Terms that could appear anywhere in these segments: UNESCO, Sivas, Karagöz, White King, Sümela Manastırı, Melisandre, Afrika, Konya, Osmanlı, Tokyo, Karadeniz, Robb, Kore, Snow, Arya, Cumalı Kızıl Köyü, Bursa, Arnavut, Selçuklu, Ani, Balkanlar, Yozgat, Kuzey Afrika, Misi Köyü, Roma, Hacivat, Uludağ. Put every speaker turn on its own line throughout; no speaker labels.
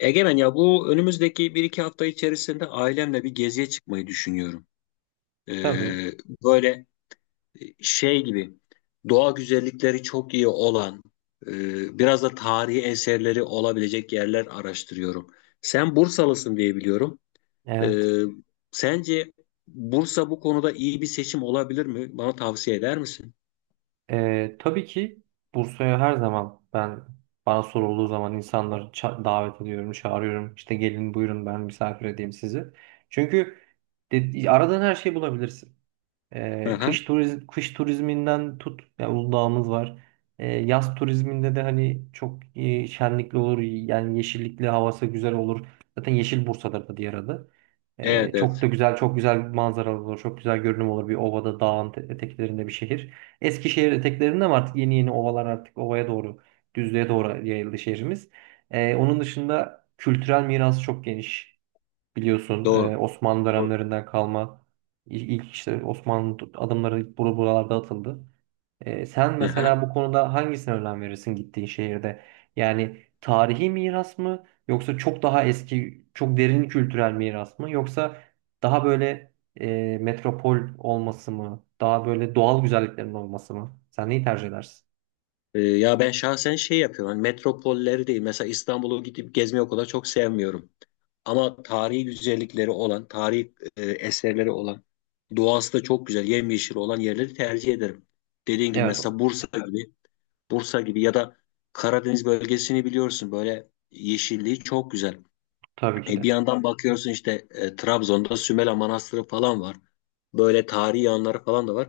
Egemen ya bu önümüzdeki bir iki hafta içerisinde ailemle bir geziye çıkmayı düşünüyorum.
Tabii.
Ee, böyle şey gibi doğa güzellikleri çok iyi olan, biraz da tarihi eserleri olabilecek yerler araştırıyorum. Sen Bursalısın diye biliyorum.
Evet.
Ee, sence Bursa bu konuda iyi bir seçim olabilir mi? Bana tavsiye eder misin?
Tabii ki Bursa'ya her zaman bana sorulduğu zaman insanları davet ediyorum, çağırıyorum. İşte gelin buyurun ben misafir edeyim sizi. Çünkü aradığın her şeyi bulabilirsin. Ee,
Aha.
kış turiz kış turizminden tut yani Uludağ'ımız var. Yaz turizminde de hani çok şenlikli olur. Yani yeşillikli havası güzel olur. Zaten Yeşil Bursa'dır da diğer adı. Ee,
Evet,
çok da
evet,
güzel, çok güzel bir manzara olur. Çok güzel görünüm olur. Bir ovada, dağın eteklerinde bir şehir. Eskişehir eteklerinde ama artık yeni yeni ovalar artık ovaya doğru, düzlüğe doğru yayıldı şehrimiz. Onun dışında kültürel mirası çok geniş. Biliyorsun
doğru.
Osmanlı
Doğru.
dönemlerinden kalma ilk işte Osmanlı adımları buralarda atıldı. Sen mesela bu konuda hangisine önem verirsin gittiğin şehirde? Yani tarihi miras mı yoksa çok daha eski, çok derin kültürel miras mı yoksa daha böyle metropol olması mı? Daha böyle doğal güzelliklerin olması mı? Sen neyi tercih edersin?
Ya ben şahsen şey yapıyorum. Hani metropolleri değil. Mesela İstanbul'u gidip gezmeyi o kadar çok sevmiyorum. Ama tarihi güzellikleri olan, tarihi eserleri olan, doğası da çok güzel, yemyeşil olan yerleri tercih ederim. Dediğin gibi
Evet,
mesela Bursa gibi, Bursa gibi ya da Karadeniz bölgesini biliyorsun, böyle yeşilliği çok güzel.
tabii ki
E, bir
de.
yandan bakıyorsun işte Trabzon'da Sümela Manastırı falan var. Böyle tarihi yanları falan da var.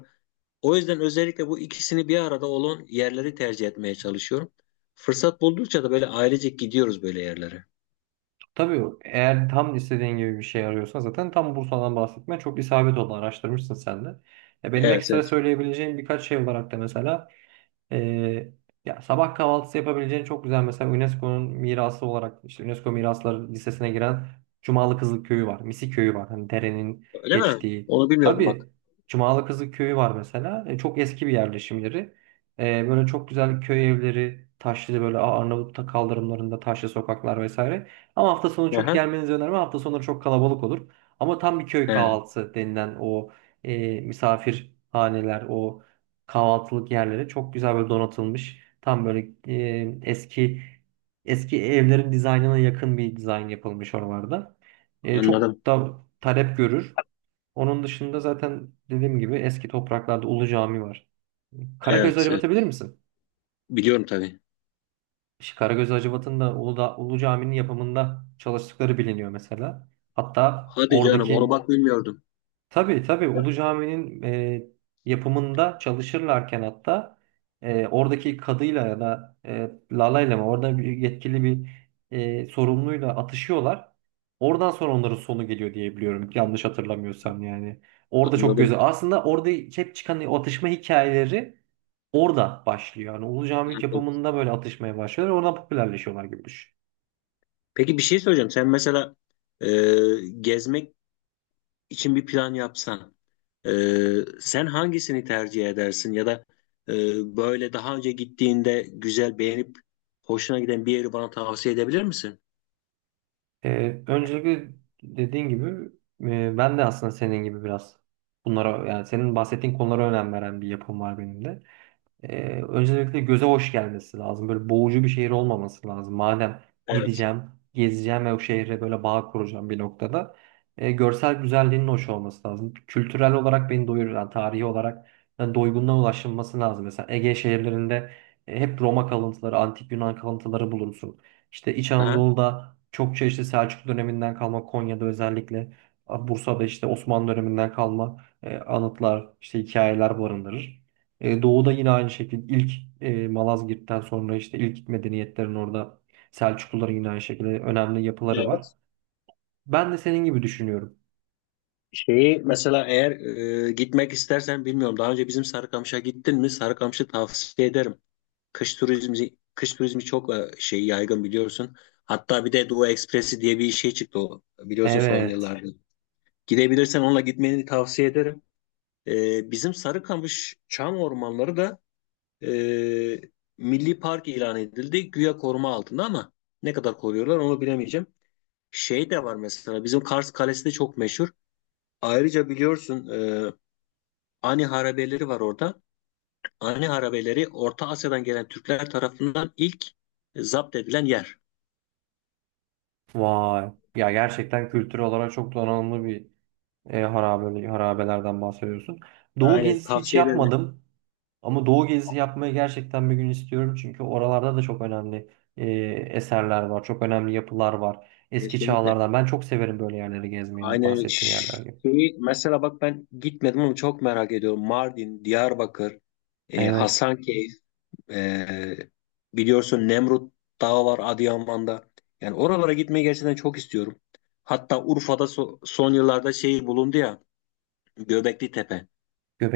O yüzden özellikle bu ikisini bir arada olan yerleri tercih etmeye çalışıyorum. Fırsat buldukça da böyle ailecek gidiyoruz böyle yerlere.
Tabii eğer tam istediğin gibi bir şey arıyorsan zaten tam Bursa'dan bahsetme çok isabet oldu, araştırmışsın sen de. Ya benim
Evet,
ekstra
evet.
söyleyebileceğim birkaç şey olarak da mesela ee, ya sabah kahvaltısı yapabileceğin çok güzel mesela UNESCO'nun mirası olarak işte UNESCO Mirasları Listesi'ne giren Cumalı Kızıl Köyü var. Misi Köyü var. Hani derenin
Öyle mi?
geçtiği.
Onu bilmiyordum bak.
Tabii, Cumalı Kızıl Köyü var mesela. Çok eski bir yerleşim yeri. Böyle çok güzel köy evleri, taşlı böyle Arnavut'ta kaldırımlarında taşlı sokaklar vesaire. Ama hafta sonu çok
Aha.
gelmenizi önermem. Hafta sonları çok kalabalık olur. Ama tam bir köy
He,
kahvaltısı denilen o e, misafir o kahvaltılık yerleri çok güzel böyle donatılmış. Tam böyle eski eski evlerin dizaynına yakın bir dizayn yapılmış oralarda. E,
anladım.
çok da talep görür. Onun dışında zaten dediğim gibi eski topraklarda Ulu Cami var. Karagöz'ü
Evet, evet.
acıbatabilir misin?
Biliyorum tabii.
İşte Karagöz Hacivat'ın da Uludağ, Ulu Cami'nin yapımında çalıştıkları biliniyor mesela. Hatta
Hadi canım, onu
oradaki
bak bilmiyordum.
Tabii, tabii, Ulu Cami'nin yapımında çalışırlarken hatta oradaki kadıyla ya da Lala'yla mı orada bir yetkili bir sorumluyla atışıyorlar. Oradan sonra onların sonu geliyor diye biliyorum, yanlış hatırlamıyorsam yani. Orada çok göze
Anladım.
aslında orada hep çıkan o atışma hikayeleri orada başlıyor. Yani Ulu Cami
Anladım.
yapımında böyle atışmaya başlıyorlar, oradan popülerleşiyorlar gibi düşün.
Peki, bir şey söyleyeceğim. Sen mesela e, gezmek için bir plan yapsan, e, sen hangisini tercih edersin ya da böyle daha önce gittiğinde güzel beğenip hoşuna giden bir yeri bana tavsiye edebilir misin?
Öncelikle dediğin gibi ben de aslında senin gibi biraz bunlara, yani senin bahsettiğin konulara önem veren bir yapım var benim de. Öncelikle göze hoş gelmesi lazım. Böyle boğucu bir şehir olmaması lazım. Madem
Evet.
gideceğim, gezeceğim ve o şehre böyle bağ kuracağım bir noktada. Görsel güzelliğinin hoş olması lazım. Kültürel olarak beni doyurur. Yani tarihi olarak, yani doygunluğa ulaşılması lazım. Mesela Ege şehirlerinde hep Roma kalıntıları, antik Yunan kalıntıları bulursun. İşte İç
Aha.
Anadolu'da çokça işte Selçuklu döneminden kalma, Konya'da özellikle, Bursa'da işte Osmanlı döneminden kalma anıtlar, işte hikayeler barındırır. Doğu'da yine aynı şekilde ilk Malazgirt'ten sonra işte ilk medeniyetlerin orada, Selçukluların yine aynı şekilde önemli yapıları var.
Evet.
Ben de senin gibi düşünüyorum.
Şeyi mesela eğer gitmek istersen, bilmiyorum daha önce bizim Sarıkamış'a gittin mi? Sarıkamış'ı tavsiye ederim. Kış turizmi çok şey yaygın biliyorsun. Hatta bir de Doğu Ekspresi diye bir şey çıktı, o biliyorsun son
Evet.
yıllarda. Gidebilirsen onunla gitmeni tavsiye ederim. E, bizim Sarıkamış Çam Ormanları da e, Milli Park ilan edildi. Güya koruma altında ama ne kadar koruyorlar onu bilemeyeceğim. Şey de var, mesela bizim Kars Kalesi de çok meşhur. Ayrıca biliyorsun e, Ani harabeleri var orada. Ani harabeleri Orta Asya'dan gelen Türkler tarafından ilk zapt edilen yer.
Vay. Ya gerçekten kültürel olarak çok donanımlı bir harabelerden bahsediyorsun. Doğu
Aynen,
gezisi hiç
tavsiye ederim.
yapmadım. Ama Doğu gezisi yapmayı gerçekten bir gün istiyorum. Çünkü oralarda da çok önemli e, eserler var. Çok önemli yapılar var. Eski
Kesinlikle.
çağlardan. Ben çok severim böyle yerleri gezmeyi,
Aynen
bahsettiğin yerler gibi.
şeyi mesela, bak ben gitmedim ama çok merak ediyorum. Mardin, Diyarbakır,
Evet.
Hasankeyf, e, biliyorsun Nemrut Dağı var Adıyaman'da. Yani oralara gitmeyi gerçekten çok istiyorum. Hatta Urfa'da son yıllarda şey bulundu ya, Göbekli Tepe.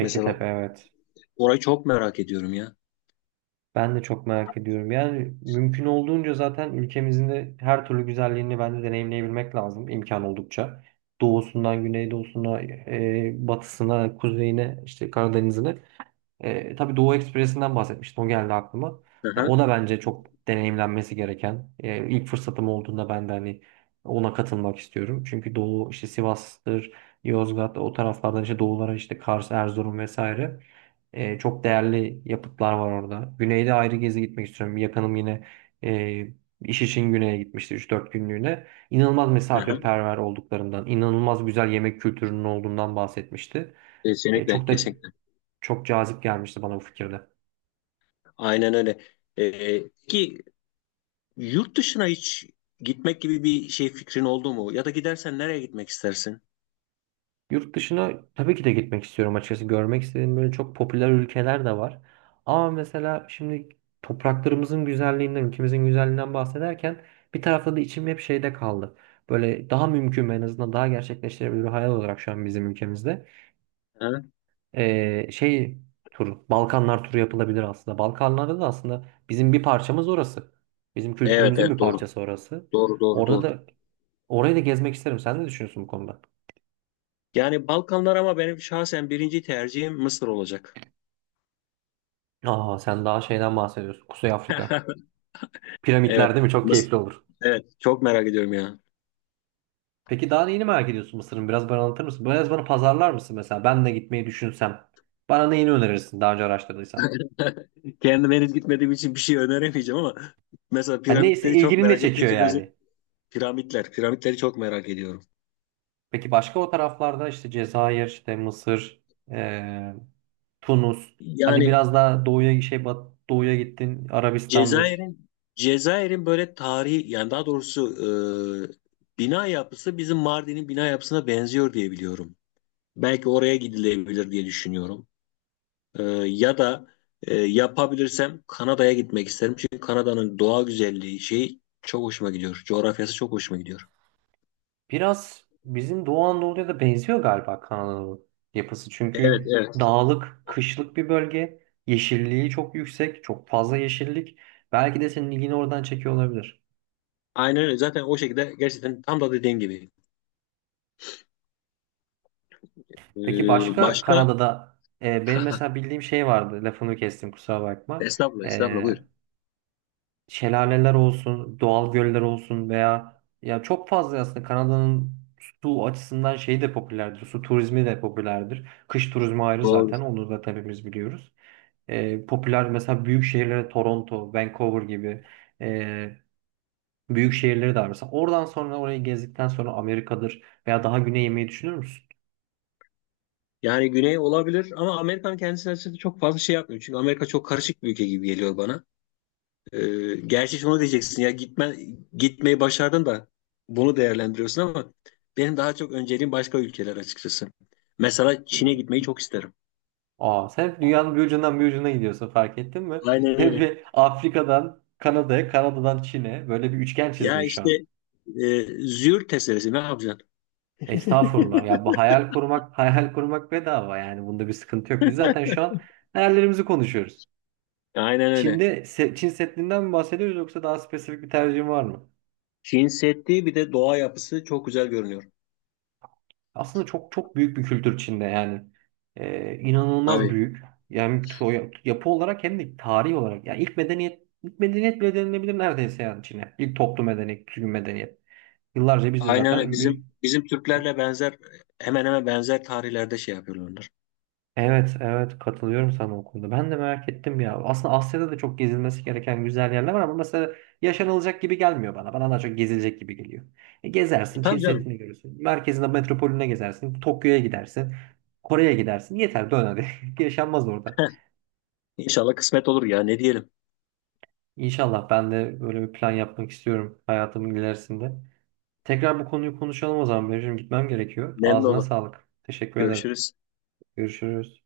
Mesela
evet.
orayı çok merak ediyorum ya.
Ben de çok merak ediyorum. Yani mümkün olduğunca zaten ülkemizin de her türlü güzelliğini ben de deneyimleyebilmek lazım imkan oldukça. Doğusundan güneydoğusuna, batısına, kuzeyine, işte Karadeniz'ine. Tabii Doğu Ekspresi'nden bahsetmiştim. O geldi aklıma. Ya,
Aha,
o da bence çok deneyimlenmesi gereken. E, ilk fırsatım olduğunda ben de hani ona katılmak istiyorum. Çünkü Doğu işte Sivas'tır, Yozgat, o taraflardan işte Doğulara, işte Kars, Erzurum vesaire. Çok değerli yapıtlar var orada. Güneyde ayrı gezi gitmek istiyorum. Bir yakınım yine e, iş için güneye gitmişti 3-4 günlüğüne. İnanılmaz
aha.
misafirperver olduklarından, inanılmaz güzel yemek kültürünün olduğundan bahsetmişti. E,
Kesinlikle,
çok da
kesinlikle.
çok cazip gelmişti bana bu fikirde.
Aynen öyle. E, ki yurt dışına hiç gitmek gibi bir şey fikrin oldu mu? Ya da gidersen nereye gitmek istersin?
Yurt dışına tabii ki de gitmek istiyorum açıkçası. Görmek istediğim böyle çok popüler ülkeler de var. Ama mesela şimdi topraklarımızın güzelliğinden, ülkemizin güzelliğinden bahsederken bir tarafta da içim hep şeyde kaldı. Böyle daha mümkün ve en azından daha gerçekleştirebilir hayal olarak şu an bizim ülkemizde.
Ha?
Ee, şey Balkanlar turu yapılabilir aslında. Balkanlarda da aslında bizim bir parçamız orası. Bizim
Evet,
kültürümüzün bir
evet, doğru.
parçası orası.
Doğru, doğru,
Orada
doğru.
da orayı da gezmek isterim. Sen ne düşünüyorsun bu konuda?
Yani Balkanlar ama benim şahsen birinci tercihim Mısır olacak.
Aa, sen daha şeyden bahsediyorsun. Kuzey Afrika. Piramitler
Evet.
değil mi? Çok
Mısır.
keyifli olur.
Evet. Çok merak ediyorum ya.
Peki daha neyini merak ediyorsun Mısır'ın? Biraz bana anlatır mısın? Biraz bana pazarlar mısın mesela? Ben de gitmeyi düşünsem. Bana neyini önerirsin daha önce araştırdıysan?
Kendim henüz gitmediğim için bir şey öneremeyeceğim ama mesela
Hani neyse
piramitleri çok
ilgini ne
merak ettiğim
çekiyor
için özel
yani?
piramitler. Piramitleri çok merak ediyorum.
Peki başka o taraflarda işte Cezayir, işte Mısır, eee, Tunus. Hadi
Yani
biraz daha doğuya gittin. Arabistan'dır.
Cezayir'in Cezayir'in böyle tarihi, yani daha doğrusu bina yapısı bizim Mardin'in bina yapısına benziyor diye biliyorum. Belki oraya gidilebilir diye düşünüyorum. E, ya da yapabilirsem Kanada'ya gitmek isterim. Çünkü Kanada'nın doğa güzelliği şeyi çok hoşuma gidiyor. Coğrafyası çok hoşuma gidiyor.
Biraz bizim Doğu Anadolu'ya da benziyor galiba Kanada'nın yapısı.
Evet,
Çünkü
evet.
dağlık, kışlık bir bölge. Yeşilliği çok yüksek, çok fazla yeşillik. Belki de senin ilgini oradan çekiyor olabilir.
Aynen öyle. Zaten o şekilde, gerçekten tam da dediğin gibi. E,
Peki başka
başka?
Kanada'da benim mesela bildiğim şey vardı. Lafını kestim, kusura bakma.
Estağfurullah, estağfurullah,
E,
buyur.
şelaleler olsun, doğal göller olsun veya ya çok fazla aslında Kanada'nın su açısından şey de popülerdir. Su turizmi de popülerdir. Kış turizmi ayrı zaten. Onu da hepimiz biliyoruz. Popüler mesela büyük şehirlere Toronto, Vancouver gibi e, büyük şehirleri de var. Mesela oradan sonra orayı gezdikten sonra Amerika'dır veya daha güneye yemeyi düşünür müsün?
Yani güney olabilir ama Amerika'nın kendisi açısından çok fazla şey yapmıyor. Çünkü Amerika çok karışık bir ülke gibi geliyor bana. Gerçi şunu diyeceksin ya, gitmeyi başardın da bunu değerlendiriyorsun ama benim daha çok önceliğim başka ülkeler, açıkçası. Mesela Çin'e gitmeyi çok isterim.
Aa, sen hep dünyanın bir ucundan bir ucuna gidiyorsun, fark ettin mi?
Aynen
Hep
öyle.
bir Afrika'dan Kanada'ya, Kanada'dan Çin'e böyle bir üçgen
Ya
çizdin şu
işte
an.
züğürt tesellisi ne yapacaksın?
Estağfurullah. Ya bu hayal kurmak, hayal kurmak bedava yani. Bunda bir sıkıntı yok. Biz zaten şu an hayallerimizi konuşuyoruz.
Aynen öyle.
Çin Seddi'nden mi bahsediyoruz yoksa daha spesifik bir tercihim var mı?
Çin Seddi, bir de doğa yapısı çok güzel görünüyor.
Aslında çok çok büyük bir kültür içinde yani. İnanılmaz
Tabii.
büyük. Yani yapı olarak hem de tarih olarak. Yani ilk medeniyet bile denilebilir neredeyse yani Çin'e. İlk toplu medeniyet, düzgün medeniyet. Yıllarca biz de
Aynen öyle.
zaten.
Bizim Türklerle benzer, hemen hemen benzer tarihlerde şey yapıyorlar onlar.
Evet, evet, katılıyorum sana o konuda. Ben de merak ettim ya. Aslında Asya'da da çok gezilmesi gereken güzel yerler var ama mesela yaşanılacak gibi gelmiyor bana. Bana daha çok gezilecek gibi geliyor. E,
E,
gezersin, Çin
tabii canım.
Seddi'ni görürsün. Merkezinde metropolüne gezersin. Tokyo'ya gidersin. Kore'ye gidersin. Yeter dön hadi. Yaşanmaz orada.
İnşallah kısmet olur ya. Ne diyelim?
İnşallah ben de böyle bir plan yapmak istiyorum hayatımın ilerisinde. Tekrar bu konuyu konuşalım o zaman. Benim şimdi gitmem gerekiyor.
Memnun
Ağzına
olur.
sağlık. Teşekkür ederim.
Görüşürüz.
Görüşürüz.